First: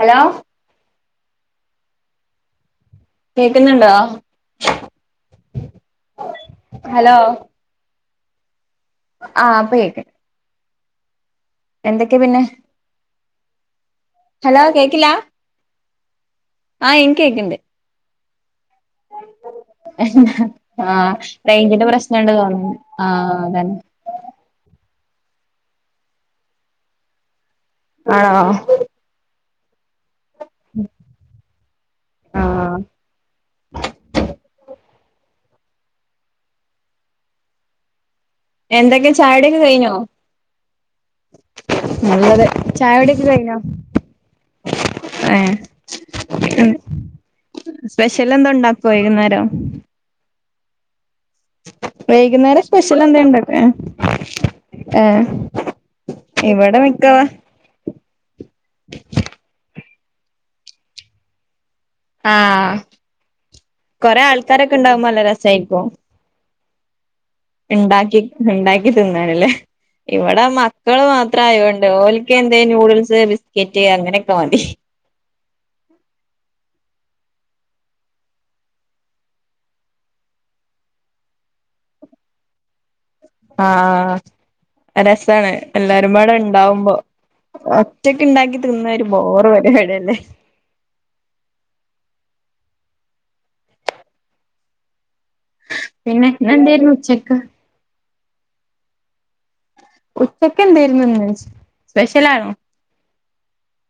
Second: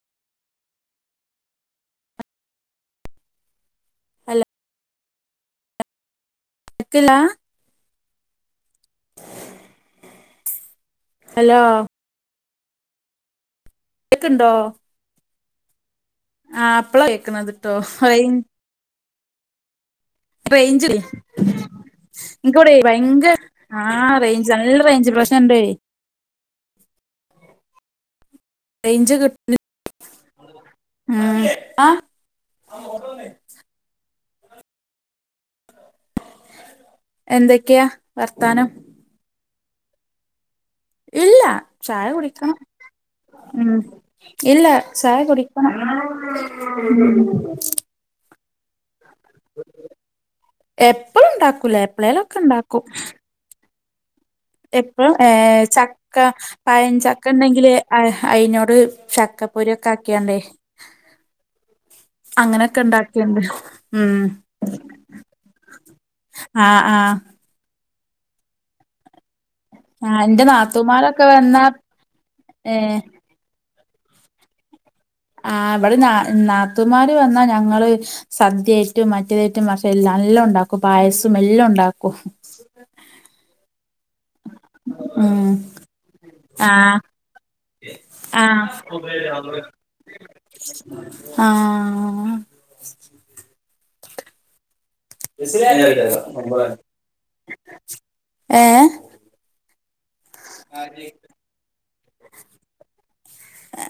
Hello. കേൾക്കുന്ന്ണ്ടോ? Hello കേക്കില്ല hello. ആഹ്‌ ഇപ്പം കേക്ക്ണ്ട്. ഹലോ എന്തക്കെ പിന്നെ? കേക്ക്ണ്ടോ ഹലോ കേൾക്ക്ല്ല്യാ? ആഹ്‌ ഇപ്പള കേക്കണത് കേട്ടോ റയ് റേഞ്ച് ആഹ്‌ റേഞ്ചിന്റെ പ്രശ്നണ്ട് തോന്നുന്നു. ആഹ്‌ അതന്നെ. ഞങ്ങടെ ഇവിടെ റേഞ്ച് പ്രശ്നണ്ടേ. ആണോ? റേഞ്ച് കി ഉം ആഹ്‌ അ. ആഹ്‌ എന്തക്കെയാ വർത്താനം? എന്തക്കേ ചായുടി ഒക്കെ കയിഞ്ഞോ? ഇല്ല ചായ നല്ലത് കുടിക്കണം. ചായുടിയൊക്കെ കഴിഞ്ഞോ ഉം ഇല്ല ചായ ഏഹ് കുടിക്കണം ഉം. സ്പെഷ്യൽ എന്തേണ്ടാക്കോ വൈകുന്നേരം? എപ്പളും ണ്ടാക്കു വൈകുന്നേരം സ്പെഷ്യൽ എന്തേണ്ടാക്കൊ? എപ്പഴും ഏ ചക്ക ഇവിടെ പയൻ മിക്കവാ ചക്ക ണ്ടെങ്കില്. ആ അയിനോട് ചക്കപ്പൊരി ഒക്കെ ആക്കിയാണ്ടേ. ആഹ് അങ്ങനോക്കെ ഉണ്ടാക്കിണ്ട് ഉം കൊറെ ആൾക്കാരൊക്കെ ഉണ്ടാവുമ്പോ നല്ല രസായിരിക്കും ആഹ് ആഹ്‌. ഇണ്ടാക്കി ണ്ടാക്കി തിന്നാണല്ലേ? ആഹ് ഇവടെ എന്റെ മക്കള് നാത്തൂമാരൊക്കെ വന്നാ മാത്രായോണ്ട് ഓൽക്ക് എന്തേം ഏഹ് നൂഡിൽസ്സ് ബിസ് കെറ്റ് അങ്ങനൊക്കെ മതി. ആ ബടിം ന നാത്തുമാര് വന്നാ ഞങ്ങള്. സദ്യയിട്ടും മറ്റേതായിട്ടും മർച്ച നല്ലോം ണ്ടാക്കും പായസും എല്ലും ണ്ടാക്കും. ആഹ്‌ രസാ ഉം ണ് എല്ലാരുംമ്പാടെ ഇണ്ടാവുമ്പോ. ആഹ് ഒറ്റക്ക് ണ്ടാക്കി തിന്ന ഒരു ബോറ് പരിപാടി അല്ലേ. ആഹ്‌ പിന്നെ ഇന്നെന്തേരുന്നു ഉച്ചക്ക് ഏഹ്‌. ഉച്ചക്ക് എന്തേര്ന്നു ന്ന് സ്പെഷ്യൽ ആണോ?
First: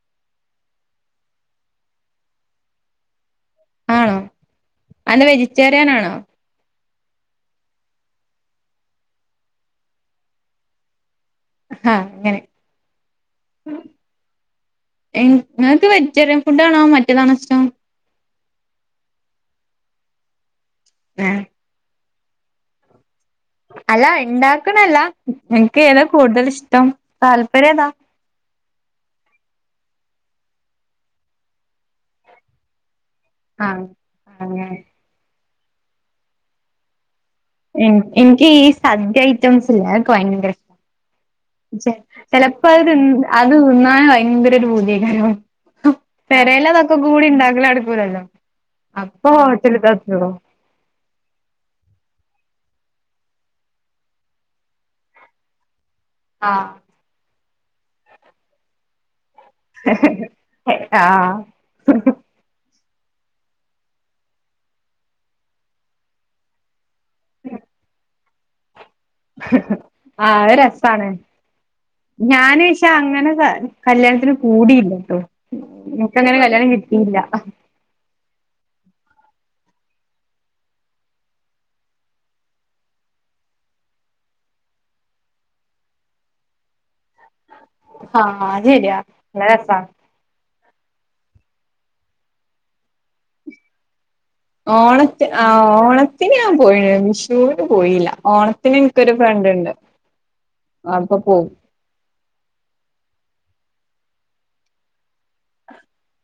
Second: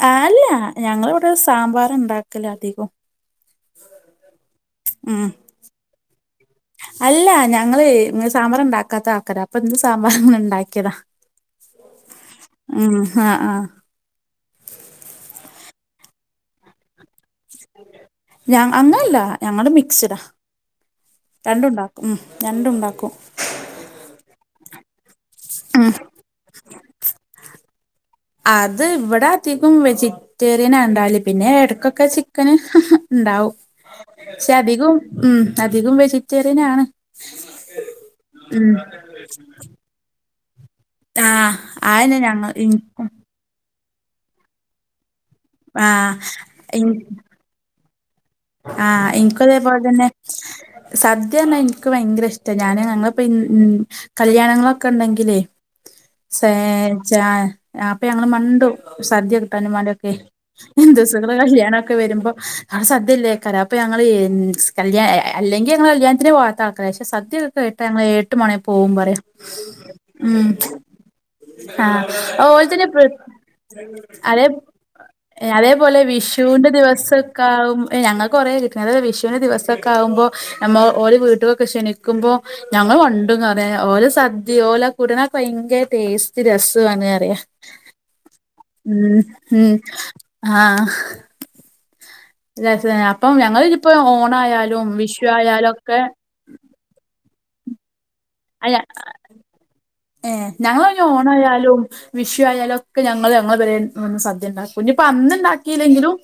ആ അല്ല ഞങ്ങള് വടെ സാമ്പാർ ണ്ടാക്കല അധികും. ആണോ അന്താ ഉം വെജിറ്റേറിയൻ ആണോ? അല്ല ഞങ്ങള് സാമ്പാർ ണ്ടാക്കാത്ത ആൾക്കാര അപ്പൊ ന്ന് സാമ്പാർ അങ്ങനെ ണ്ടാക്കിയതാ. ആഹ്‌ അങ്ങനെ. ആഹ് ആഹ് ങ്ങക്ക് വെജിറ്റേറിയൻ ഫുഡ് ആണോ മറ്റേതാണോ ഇഷ്ടം. ഞ അങ്ങനല്ല ഞങ്ങള് മിക്സ് ഡാ. ഏ രണ്ടു ണ്ടാക്കും ഉം രണ്ടു ണ്ടാക്കും. അല്ല ണ്ടാക്കണല്ല ങ്ങക്ക് ഉം ഏതാ കൂടുതൽ ഇഷ്ടം താല്പര്യം ഏതാ? അത് ഇവിടെ അധികും വെജിറ്റേറിയനാ ഇണ്ടാല് പിന്നെ എട്ക്കൊക്കെ ചിക്കന് ഇണ്ടാവും ആഹ് പക്ഷെ അങ്ങനെ അധികും ഉം അധികും വെജിറ്റേറിയനാണ് എഹ് ഇന്ക് ഈ സദ്യ ഐറ്റംസ്ല്ലേ അഒക്കെ ഭയങ്കര ഇഷ് ആഹ് ജെ അതെന്നെ ഞങ്ങൾ ചെലപ്പോ അഅ് ഇൻക്കും അത് തിന്നാൻ ഭയങ്കര ഒരു പൂതിയ്കാരം ആഹ് ഇൻ പെരേലതക്കകൂടി ഇണ്ടാക്കല് നടക്കൂലല്ലോ ആഹ് അപ്പൊ ഇനകു അതേപോലെ ഹോട്ടല്ത്തെ തന്നെ തിന്നോ സദ്യന്നാ ഇൻക്ക് ഭയങ്കര ഇഷ്ട ഞാന ഞങ്ങളിപ്പോൻ ൻ കല്യാണങ്ങളൊക്കെണ്ടെങ്കിലെ സേ ആഹ് ച്ചാ അപ്പ ഞങ്ങള് മണ്ടും സദ്യ ഇപ്പാന്റിംഇമ്മാന്റൊക്കെ ഹിന്ദുസ്കളെ ആഹ് കല്യാണൊക്കെ വരുമ്പോ ആ സ ദ്യ ഇല്ലേക്കാരം അപ്പ ഞങ്ങള് എൻസ് കല്ല്യ അല്ലെങ്കിൽ ഞങ്ങള് കല്യാണത്തിനെ പോവാത്ത സദൃയൊക്കെ കയിട്ട് ഞങ്ങള് ഏട്ട് മാണേം പോവും പറയാം ആഹ് രസാണ് ആഹ് ഓൽതന്നെ ഞാന്ച്ചാ പ്ര അങ്ങനെ കല്ല്യാണ്ത്ത്ന് അതേ കൂടില്ലട്ടോ അതേപോലെ വിഷുവിന്റെ ദിവസക്കാവും ഏ ഞങ്ങക്ക് കൊറേ കിട്ടിണ് അതായത് വിഷുന്റെ ദിവസൊക്കെ ആവുമ്പോ നമ്മോ ഓല് വീട്ടുകൊക്കെ ക്ഷണിക്കുമ്പോ ഞങ്ങള് മണ്ടും കൊറേ ഓല സദ്യ ഓല കൂട്ട്ണൊക്കെ ഭയങ്കര ടേസ്റ്റ് രസാണ് അറിയ ആര് ഉം ഉം ആഹ് [unintelligible] അപ്പം ഞങ്ങള് ഇഞ്പ്പ ഓണ ഓണത്തിന് ആ ഓണത്തിന് ഞാൻ പോയിണ് വിഷൂന് പോയീല്ല അയ ഏ ഞങ്ങള് അയ്നാ അപ്പൊ പോവും ഓണായാലും വിഷുയാലും ഒക്കെ ഞങ്ങള് ഞങ്ങളെ പെരേ സദ്യ ഇണ്ടാക്കും ഇഞ്ഞ്പ്പോ അന്ന് ഇണ്ടാക്കില്ലെങ്കിലും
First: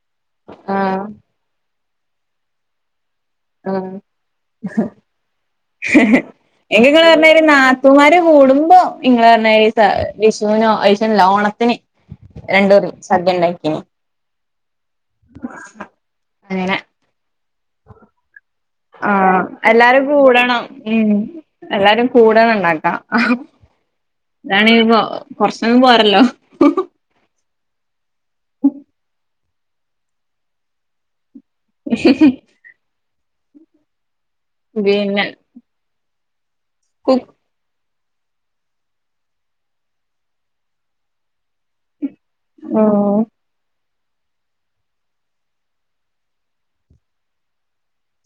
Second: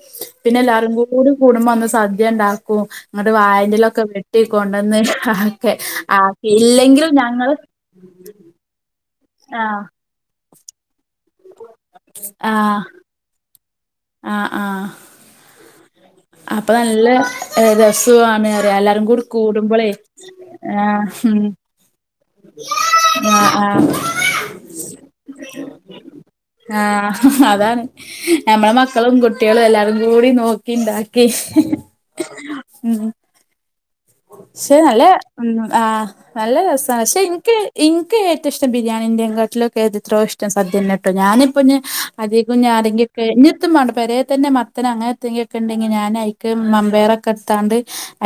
പിന്നെ എല്ലാരും ആഹ് കൂടി കൂടുമ്പോ അന്ന് സദ്യ ഇണ്ടാക്കും ഇന്നട്ട് ആഹ് വായന്റെലൊക്കെ വെട്ടിക്കൊകൊണ്ടന്ന് ആക്കെ ആക്കി എങ്കി ഇങ്ങള് ഇല്ലെങ്കിലും പറഞ്ഞാരി ഞങ്ങള് നാത്തൂമാര് കൂടുമ്പോ ഇങ്ങള്റ്ഞ്ഞായിരി ആഹ് സ വിഷുനോ അയിഷനില്ല ഓണത്തിന് ആഹ് രണ്ടുറി സദ്യ ഇണ്ടാക്കിനി ആഹ് ആഹ് അപ്പ അങ്ങനെ നല്ല രസു ആണ് ആഹ് എല്ലാരുംകൂടുമ്പളെ എല്ലാരും കൂടണം ആഹ് ഉം എല്ലാരും കൂടണം ഇണ്ടാക്കാ ആഹ് ആഹ് ഇതാണങ്കി കൊർച്ചൊന്നും പോരല്ലോ ആഹ് അതാണ് ഞമ്മള് മക്കളും കുട്ടിയളും എല്ലാരും കൂടി നോ ക്കി ഇണ്ടാക്കി ഉം പക്ഷെ നല്ല പിന്നെ ആഹ് നല്ല രസാണ് കു പക്ഷെ ഇൻക്ക് ഇന്ക് ഏറ്റംഇഷ്ടം ബിയാണിന്റെങ്ങാട്ടിലൊക്കെ എത്രോ ഇഷ്ടം സദ്യന്നെട്ടോ ഞാനിപ്പൊഞ്ഞ് അധികം ഉം ഞാരൊങ്കിക്കെ ഇഞ്ഞ് എത്തുംമാണ്ട പെരേതന്നെ മത്തന് അങ്ങനെത്തെങ്കിലൊക്കെ ഇണ്ടെങ്കി ഞാൻ അയ്ക്ക് മമ്പയ്റൊക്കെ ഇട്ടാണ്ട്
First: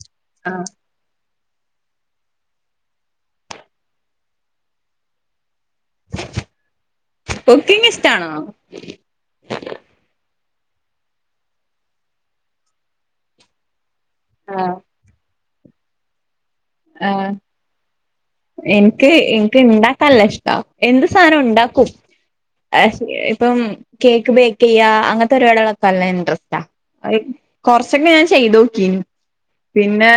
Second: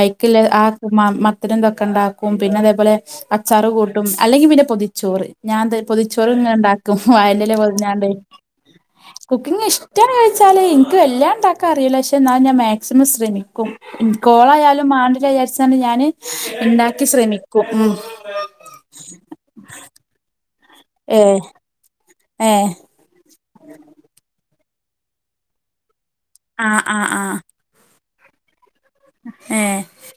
അയി ക്ക്ല്ല ആ ആഹ് മ മത്തിന് ഇതൊക്കെണ്ടാക്കും പിന്നെ അതേപോലെ അച്ചാറ് കൂട്ടും അല്ലെങ്കിപിന്നെ പൊതിച്ചോറ് ഞാൻത് പൊതിച്ചോറ് ഇങ്ങനെ ഇണ്ടാക്കും വായന്റെലെ കുക്കിംഗ് പൊതിഞ്ഞാണ്ട് ഇഷ്ടാണോ? കുക്കിങ് ഇഷ്ട്ടാണോ ചോയിച്ചാല് ഇന്ക് വല്ല്യാണ്ടാക്കാ അറീല പക്ഷേ ഇന്നാലും ഞാൻ മാക്സിമം ശ്രമിക്കും ആഹ് കോളായാലും മാണ്ടില്ലാ വിചാരിച്ചാണ്ട് ഞാന് ഇണ്ടാക്കി ശ്രമിക്കും ഉം ഇന്ക് ഇന്ക് ഇണ്ടാക്കാനല്ല ഇഷ്ടാ എന്ത് സാനും ഏഹ് ഉണ്ടാക്കും ഏഹ് പ ഇപ്പം കേക്ക് ബേക്ക്യ്യ അങ്ങത്തെ പരിപാടികളൊക്കെ നല്ല ഇൻട്രസ്റ്റാ ആഹ് ആഹ് അ ആഹ് കൊറച്ചൊക്കെ ഞാൻ ചെയ്തോക്കീനി ഏഹ് പിന്നെ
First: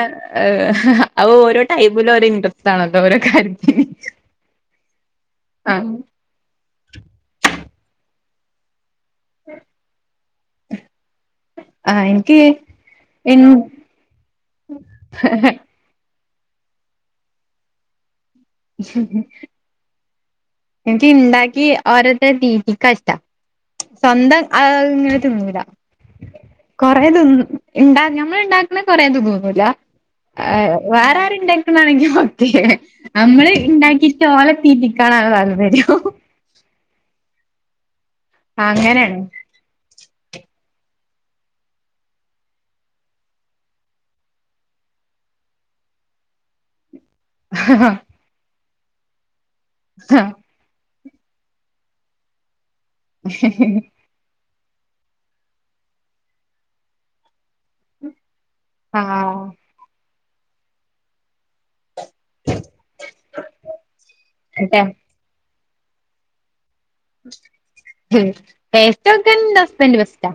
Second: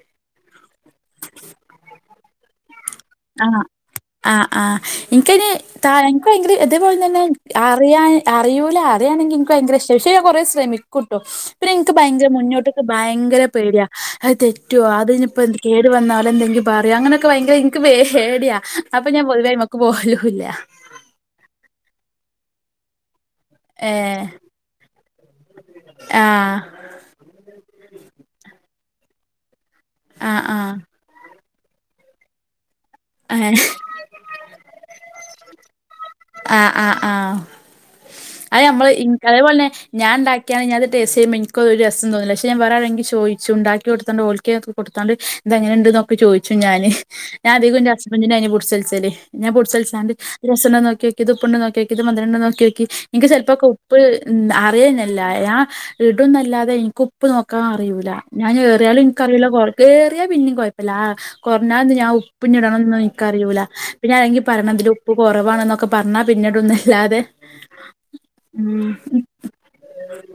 അഅ് ഓരോ ടൈമില് ഒര് ഇൻഡ്രസ്റ്റ് ആണല്ലോ ഓരോ ആഹ് കാര്യത്തിന് ആഹ് ആഹ് ഇൻകയിന് താ ആഹ് ഇന്ക് ഭയങ്കര ഇതേപോലെ തന്നെ അറിയാന് അറിയൂല അറിയാണെങ്കിൽ ഇന്ക് ഭയങ്കര ഇഷ്ട പക്ഷെ ഞാ കുറെശ്രമിക്കൂട്ടോ പിന്നെ ഇന്ക് ആഹ് ഭയങ്കര എനിക്ക് മുന്നോട്ട്ക്ക് ഭയങ്കര പേടിയാ അഅ് തെറ്റോ അത്ഞ്പ്പോ എ കേടു വന്നാലെ എന്തെങ്കും പറയോ അങ്ങനെയൊക്കെ ഭയങ്കര എനിക്ക് പേടിയാ അപ്പൊ ഞാൻ പൊതുവായി മൊത്തം പോലുല്ല എനക്ക് ഇണ്ടാക്കി ഓരോരുത്തരെ തീറ്റിക്കാ ഇഷ്ടാ ഏഹ് സ്വന്തം ആ ഇങ്ങനെ തിന്നൂല ആഹ് കൊറെേ ഉണ്ടാകുന്നതു നമ്മൾ ഉണ്ടാക്കുന്ന കൊറെേതു തുന്നൂല്ല ആഹ് ആഹ് വേറെ ആരുണ്ടെങ്ക ണെങ്ക ഓക്കെ നമ്മള് അങ്ങനെ ഉണ്ടാക്കിട്ട് ഓലെ തീറ്റിക്കാുള്ള തല്പര്യോ ആഹ് ആഹ് ആഹ് അത് നമ്മള് അതേപോലെന്നെ ഞാൻ ഉണ്ടാക്കിയാണ് ഞ അത് ടേസ് ചെയുമ്പോ എനിക്ക് ഒരു രസം തോന്നില്ല പക്ഷ വേറാ രാണെങ്കിൽ ചോദിച്ചു ഉണ്ടാക്കി കൊടുത്താണ്ട് കൊടുത്താണ്ട് ഇന്തെങ്ങനെ ഉണ്ട് എന്നൊക്കെ ചോദിച്ചു ഞാന് ഞാ അധികം എന്റെ അങ്ങനെയാണ് ഹസ്ബൻറിന്റെ അതിനെ കുറിച്ച് ഞാൻ ടിച്ചണ്ട് ഇതു രസമുണ്ടോ എന്ന് നോക്കി ഇത് ഉപ്പ്‌ ഉണ്ട് നോക്കിനോക്കിക്കേ ഇത് മധു രമുണ്ടോ നോക്കിനോക്കിക്കേ ഇനിക്ക് ചിലപ്പോെ ഉപ്പ് ഉ അറിയുന്നില്ല ഞാൻ ഇടുന്നല്ലാതെ എനിക്ക് ഉപ്പ് നോക്കാൻ അറിയുല്ല ഞാൻ അറിയാലും ആഹ് എനിക്കറിയില്ലയറിയാ ഏറിയാൽ പിന്നെയും കുഴപ്പമില്ല കൊറഞ്ഞാൽ ഞാൻ പിന്നീടാണോ ഒന്നും എനിക്കു അറിയൂലാ പിന്നെ അല്ലെങ്കി പറഞ്ഞണം ഇതിൽ ഉപ്പ് കുറവാണ എന്നൊക്കെ പറഞ്ഞാ പിന്നീട ഒന്ന് അല്ലാതെ ടേസ്റ്റ് നോക്കാൻ എന്റെ ഹസ്ബൻഡ് ബെസ്റ്റാ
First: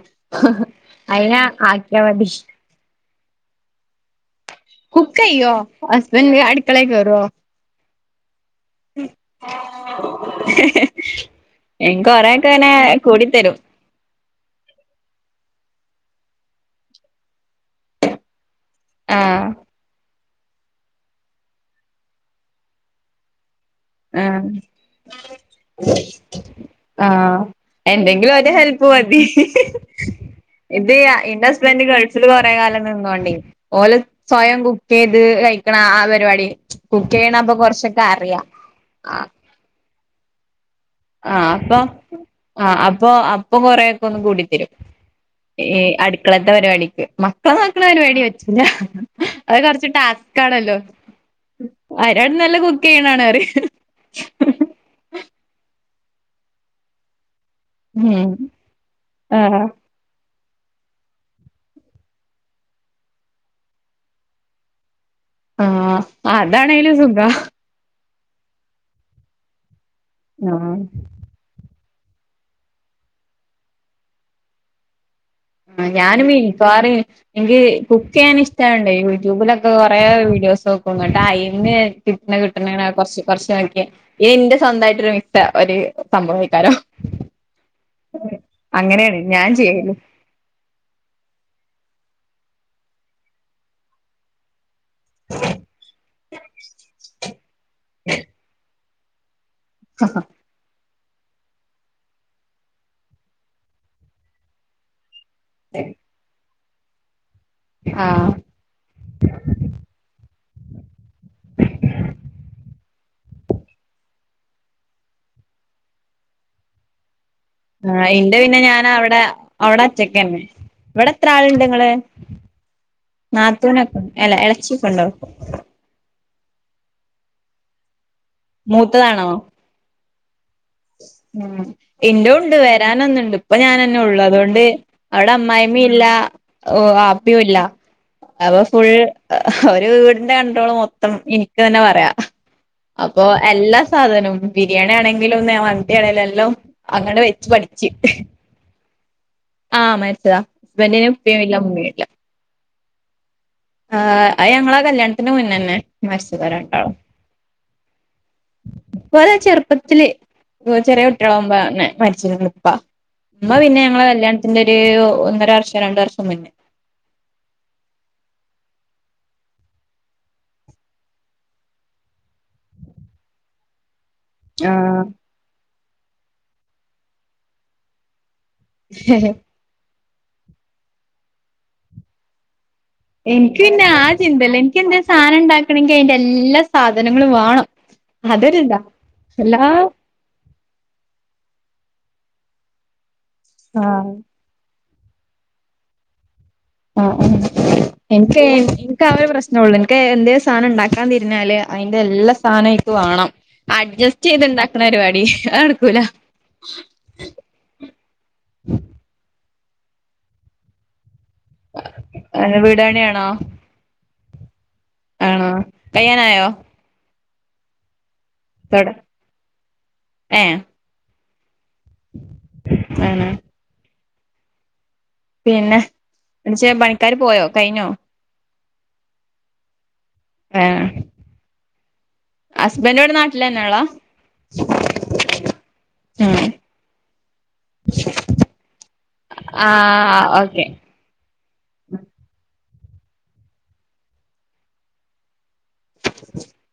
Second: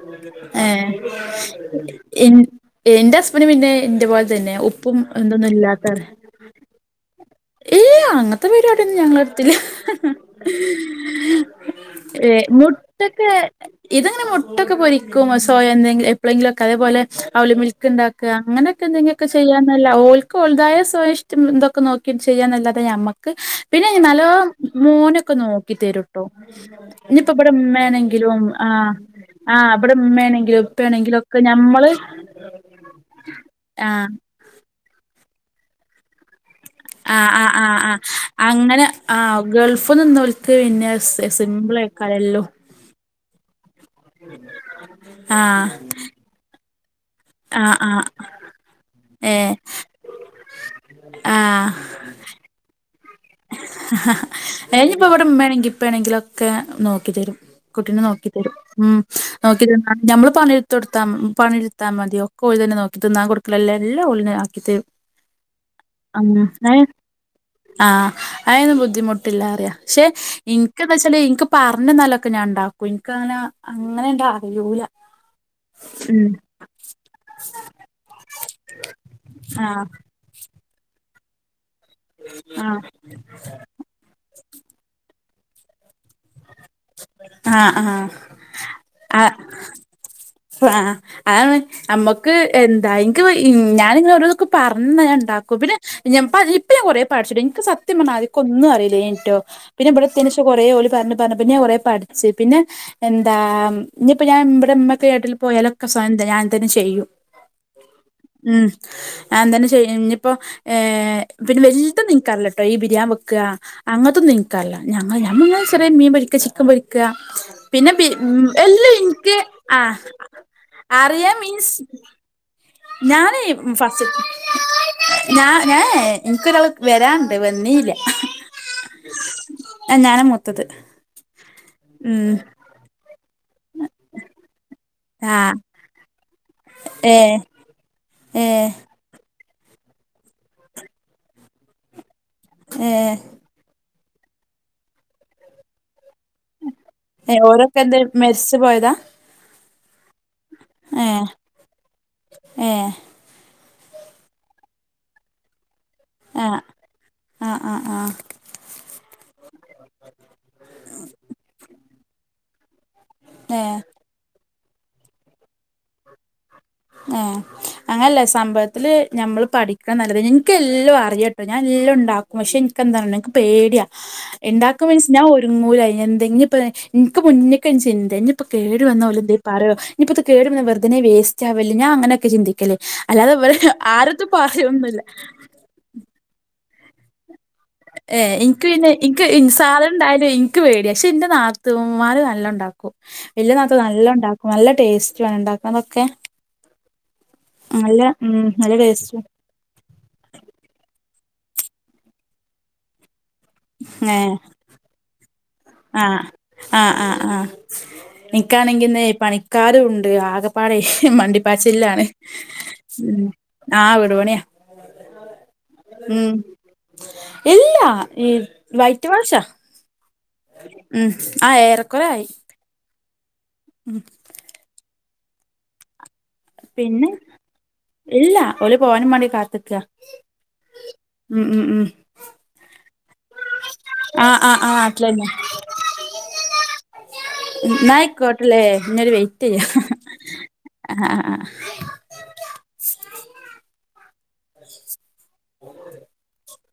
ഏ അയിനു ആക്കിയാൽ മതി എൻ എന്റെ ഹസ്ബൻഡിനു പിന്നെ എന്റെപോലെ തന്നെയാ ഉ കുക്കുചെയ്യുവോ ഹസ്ബൻഡ് അടുക്കളയിൽ കയറുവോ ഇല്ല അങ്ങനത്തെ പരിപാടിയൊന്നും ഞങ്ങളെടുത്തില്ല എനിക്ക് ഏഹ് കൊറെയൊക്കെ ഇങ്ങനെ മുട്ടൊക്കെ കൂടിത്തരും ഇതങ്ങനെ മുട്ടൊക്കെ പൊരിക്കും സോയ എന്തെങ്കിലും എപ്പൊളെങ്കിലും ഒക്കെ അതു പോലെ അവല് മിൽക്ക് ഉണ്ടാ അങ്ങനൊക്കെ എന്തെങ്കിലൊക്കെ ആഹ് ചെയ്യാന്നല്ല ഓൾക്ക് ഓളുടേതായ സ്വയ ഇഷ്ടങ്ങള് എന്തൊക്കെ നോ ചെയ്യാനല്ലാതെ നമ്മക്ക് പിന്നെ നല്ലോണം ആഹ് മോനൊക്കെ നോക്കി തരൂട്ടോ ഇനിയിപ്പോ ആഹ് ഇവിടെ എന്തെങ്കിലും ഉമ്മാണെങ്കിലും ഒരു ഹെൽപ്പ് ആഹ് മതി ആഹ് അവിടെ ഉമ്മ ആണെങ്കിലും ഉപ്പ ഇത് ആണെങ്കിലും ഒക്കെ എന്റെ ഹസ്ബൻഡ് നമ്മള് ഗൾഫില് കൊറെ കാലം നിന്നോണ്ടേ ഓല് ആഹ് സ്വയം കുക്ക് ചെയ്ത് കഴിക്കണം ആഹ് പരിപാടി കുക്ക് ആഹ് ചെയ്യണെ ആഹ് അപ്പൊ ആഹ് ആഹ് കൊറച്ചൊക്കെ അറിയാം അങ്ങനെ ആഹ് ഗൾഫ്ന്ന് ഇന്ന് വിളിച്ച്കഴിഞ്ഞാൽ ആഹ് അപ്പൊ ആഹ് അപ്പൊ ഇപ്പൊ കൊറെയൊക്കെ ഒന്ന് കൂടിത്തരും ആഹ് ഈ അടുക്കളത്തെ പരിപാടിക്ക് ഇപ്പ ആഹ് നോക്കണതിന് ആഹ് വേടി വെച്ചില്ല അത് ഏഹ് കൊറ ച്ച് ടാസ്ക് ആണല്ലോ ആഹ് അതിനായിട്ട് നല്ലേ കുക്ക് ചെയ്യുന്നെയാണ് അയിനിപ്പോ ഇവിടെ ഇമ്മയാണെമെങ്കിലും ഇപ്പയാണെങ്കിലും ഒക്കെ നോക്കി തരും കുട്ടിയിനെ നോക്കി ഉം തരും ഉം നോക്കി ത ആഹ് ഞമ്മള് പണിയെടുത്ത് കൊടുത്താ പണിെടുത്താൽ മതി ഒക്കെ അവര് തന്നെ നോക്കി തിന്നാൻ കൊടുക്കല് എല്ലാം ഓള് ആക്കി തരും ആഹ് അങ്ങ് [unintelligible] [unintelligible] ആഹ് അതൊന്നും ബുദ്ധിമുട്ടില്ല അറിയാം പക്ഷെ ആഹ് എനിക്കെന്താ വെച്ചാ എനക്ക് പറഞ്ഞന്നാലൊക്കെ ഞാൻ ഉണ്ടാക്കും എനിക്കങ്ങനെ അങ്ങനെ ഉണ്ടാ അറിയൂല ആഹ് ഞാനും ഉം മി എനിക്ക് കുക്ക് ചെയ്യാൻ ഇഷ്ടവാണ്ടെ യൂട്യൂബിലൊക്കെ ആഹ് കൊറെ വീഡിയോസൊ ങ്ങോട്ട് ആയിന്ന് കിട്ടണ കിട്ടണ ആഹ് കൊറച്ച് കൊറച്ച് നോക്കിയാ എന്റെ സ്വന്തമായിട്ടൊരു മിക്സ്‌ ഒരു സംഭവമിട്ടാലോ ആഹ് ആഹ് അങ്ങനെയാണ് ഞാൻ ആഹ് ചെയ്യല് ആഹ് അതാണ് നമ്മക്ക് എന്താ എനിക്ക് ഞാനിങ്ങനെ ഓരോന്നൊക്കെ പറഞ്ഞ് തന്നാ ഞാൻഉണ്ടാക്കും പിന്നെ ഞാൻ ഇപ്പൊ ഞാ കൊറെ പഠിച്ചിട്ടു എനിക്ക് സത്യം പറഞ്ഞാ എനിക്കൊന്നും അറിയില്ലാട്ടോ പിന്നെ ഇവിടെത്തീയേന് ശേ എനിക്ക് കൊറേ ഓല് പറഞ്ഞ് പറഞ്ഞ് ഞാൻ കൊറെ പഠിച്ചു പിന്നെ എന്താ ഇനിയിപ്പൊ ഞാൻ ഇവിടെ കേട്ടിൽ പോയാലൊക്കെ സ്വയവെന്തെങ്കിലും ഞാൻ തന്നെ ചെയ്യും ആഹ് ഉം ഞാൻ എന്തായാ ഇന്നിയിപ്പോ ഏഹ് പിന്നെ വലുതു നിക്കറല്ലട്ടോ ഈ ബിരിയാണി വെക്കുക അങ്ങനത്തൊന്നും എനക്കറീല ഞങ്ങ ഞമ്മളിങ്ങനെ ചെറിയ മീൻ പൊരിക്കാ ചിക്കൻ പൊരിക്കാ പിന്നെ ബി ആഹ് ഇന്റെ പിന്നെ ഞാൻ എല്ലാം അവിടെ എനിക്ക് അവിടെ ആഹ് ഒറ്റക്കന്നെ ഇവിടെ എത്ര അറിയാ ആളുണ്ട് മീൻസ് ഇങ്ങള് ഞാനേ നാത്തൂനൊക്കെ ഫസ് അല്ല ഇളച്ചിയൊക്കെ ഉണ്ടോ ഞാ ഞാനേ എനിക്ക് ഒരാള് വരാണ്ട് വന്നീല്ല മൂത്തതാണോ ആഹ് ഞാനാ മൂത്തത് ഉം എന്റെ ഉം ഉണ്ട് വരാന് ഒന്നുണ്ട് ഇപ്പൊ ഞാനൊന്നെ ഉള്ളു അതുകൊണ്ട് അവിടെ ആഹ് അമ്മായി യമ്മില്ല ഓഹ് ഏഹ് വാപ്പിയുംല്ല അപ്പൊ ഏഹ് ഫുൾ ഒരു വീടിന്റെ കണ്ട്രോള് മൊത്തം എനിക്ക് തന്നെ പറയാ ഏഹ് അപ്പൊ എല്ലാ സാധനോം ബിരിയാണി ആണെങ്കിലും ന്തിയാണേലെല്ലും അങ്ങനെ ഏഹ് വെച്ച് ഓരൊക്കെ പഠിച്ചു. എന്ത് മരിച്ചു പോയതാ ആഹ് മരിച്ചതാ ഹസ്ബൻഡിന് ഏഹ് ഉപ്പയും ഇല്ല ഉമ്മയും ഇല്ല ഏഹ് ആഹ് അത് ഞങ്ങളെ കല്യാണത്തിന് മുന്നേ തന്നെ മരിച്ചതാ ആഹ് രണ്ടാളും ആഹ് ആഹ് ആഹ് ഓലെ ചെറുപ്പത്തില് ചെറിയ കുട്ടികളാകുമ്പോതന്നെ മരിച്ചീക്കണ് ഉപ്പ ഉമ്മ ഏഹ് പിന്നെ ഞങ്ങളെ കല്യാണ എന്റൊരു ഒന്നര വർഷം രണ്ടു വർഷം മുന്നേ ആഹ് അങ്ങനെയല്ല സംഭവത്തില് ഞമ്മള് പഠിക്കണതാ നല്ലത് എനിക്ക് എല്ലാം അറിയാട്ടോ ഞാൻ എല്ലാം ഇണ്ടാക്കും പക്ഷെ എനിക്കെന്താന്നറില ഇനിക്ക് പേടിയ ഇണ്ടാക്കും ആഹ് മീൻസ് ഞാൻ ഒരുങ്ങൂല എന്തെങ്കിപ്പോ ഇനിക്ക് മുന്നക്കാരു ചിന്താ ഇപ്പൊ കേടുവന്ന ഓലെന്തെങ്കിലും പറയോ ഇനിപ്പ ഇത് കേടുവന്ന വെറ്തനെ വേസ്റ്റ് ആവല്ലെ ഞാൻ അങ്ങനെയൊക്കെ ചിന്തിക്കല് അല്ലാതെ ഇവര് ഇനിക്ക് പിന്നെ ആ ആരടുത്തും ചിന്തയില്ല ഇനിക്ക് എന്തേ പറയൊന്നുല്ല സാധനം ഉണ്ടാക്കണെങ്കിൽ അയിന്റെ എല്ലാ സാധനങ്ങളും വേണം ഏഹ ഇനിക്ക് അതൊരിതാ പിന്നെ ഇനിക്ക് എല്ലാ സാധനം ഉണ്ടായാലും ഇനിക്ക് പേടിയ പക്ഷെ ഇന്റെ നാത്തൂന്മാര് നല്ലം ഇണ്ടാക്കും വല്യ നാത്തൂന് ആഹ് നല്ലം ആഹ് ഇണ്ടാക്കും നല്ല ടേസ്റ്റ് ആണ് ഉണ്ടാക്കുന്നതൊക്കെ ആഹ്‌ ആഹ്‌ ഉം എനിക്ക് നല്ല എനിക്ക് ആ ടേസ്റ്റും ഒരു പ്രശ്ന ള്ളൂ എനിക്ക് എന്തേം സാധനം ഉണ്ടാക്കാൻ തിരിഞ്ഞാല് അതിന്റെ എല്ലാ സാധനവും അയിക്ക് വാണം അഡ്ജസ്റ്റ് ചെയ്ത് ഉണ്ടാക്കണ പരിപാടി അതടക്കൂല ആഹ ആഹ് ആഹ് ആഹ എനിക്കാണെങ്കി ഇന്ന് പണിക്കാരും ഉണ്ട് ആകപ്പാടെ മണ്ടി പാച്ചിൽലാണ് വീടാണിയാണോ ആ വിടുപണിയാ ആണോ ഉം കഴിയാനായോ ഇല്ല ഈ വൈറ്റ് വാഷ ഏഹ്‌ ഉം ആ ഏറെക്കുറെ ആയി ആണ് ഉം പിന്നെ എന്നിട്ട് പിന്നെ പണിക്കാര് പോയോ കഴിഞ്ഞോ ഇല്ല ഓല് പോവാനും വേണ്ടി കാത്ത്ക്ക ഏഹ് ഉം ഉം ഉം ഹസ്ബൻഡ് ഇവിടെ നാട്ട ആഹ ആഹ് ആഹ് നാട്ടിലെന്നയാ ഇന്നാ ആയിക്കോട്ടലെ ഇന്നെ ഓല് വെയ്റ്റ് ചെയ്യ ആഹ് ഓക്കെ ആ [unintelligible]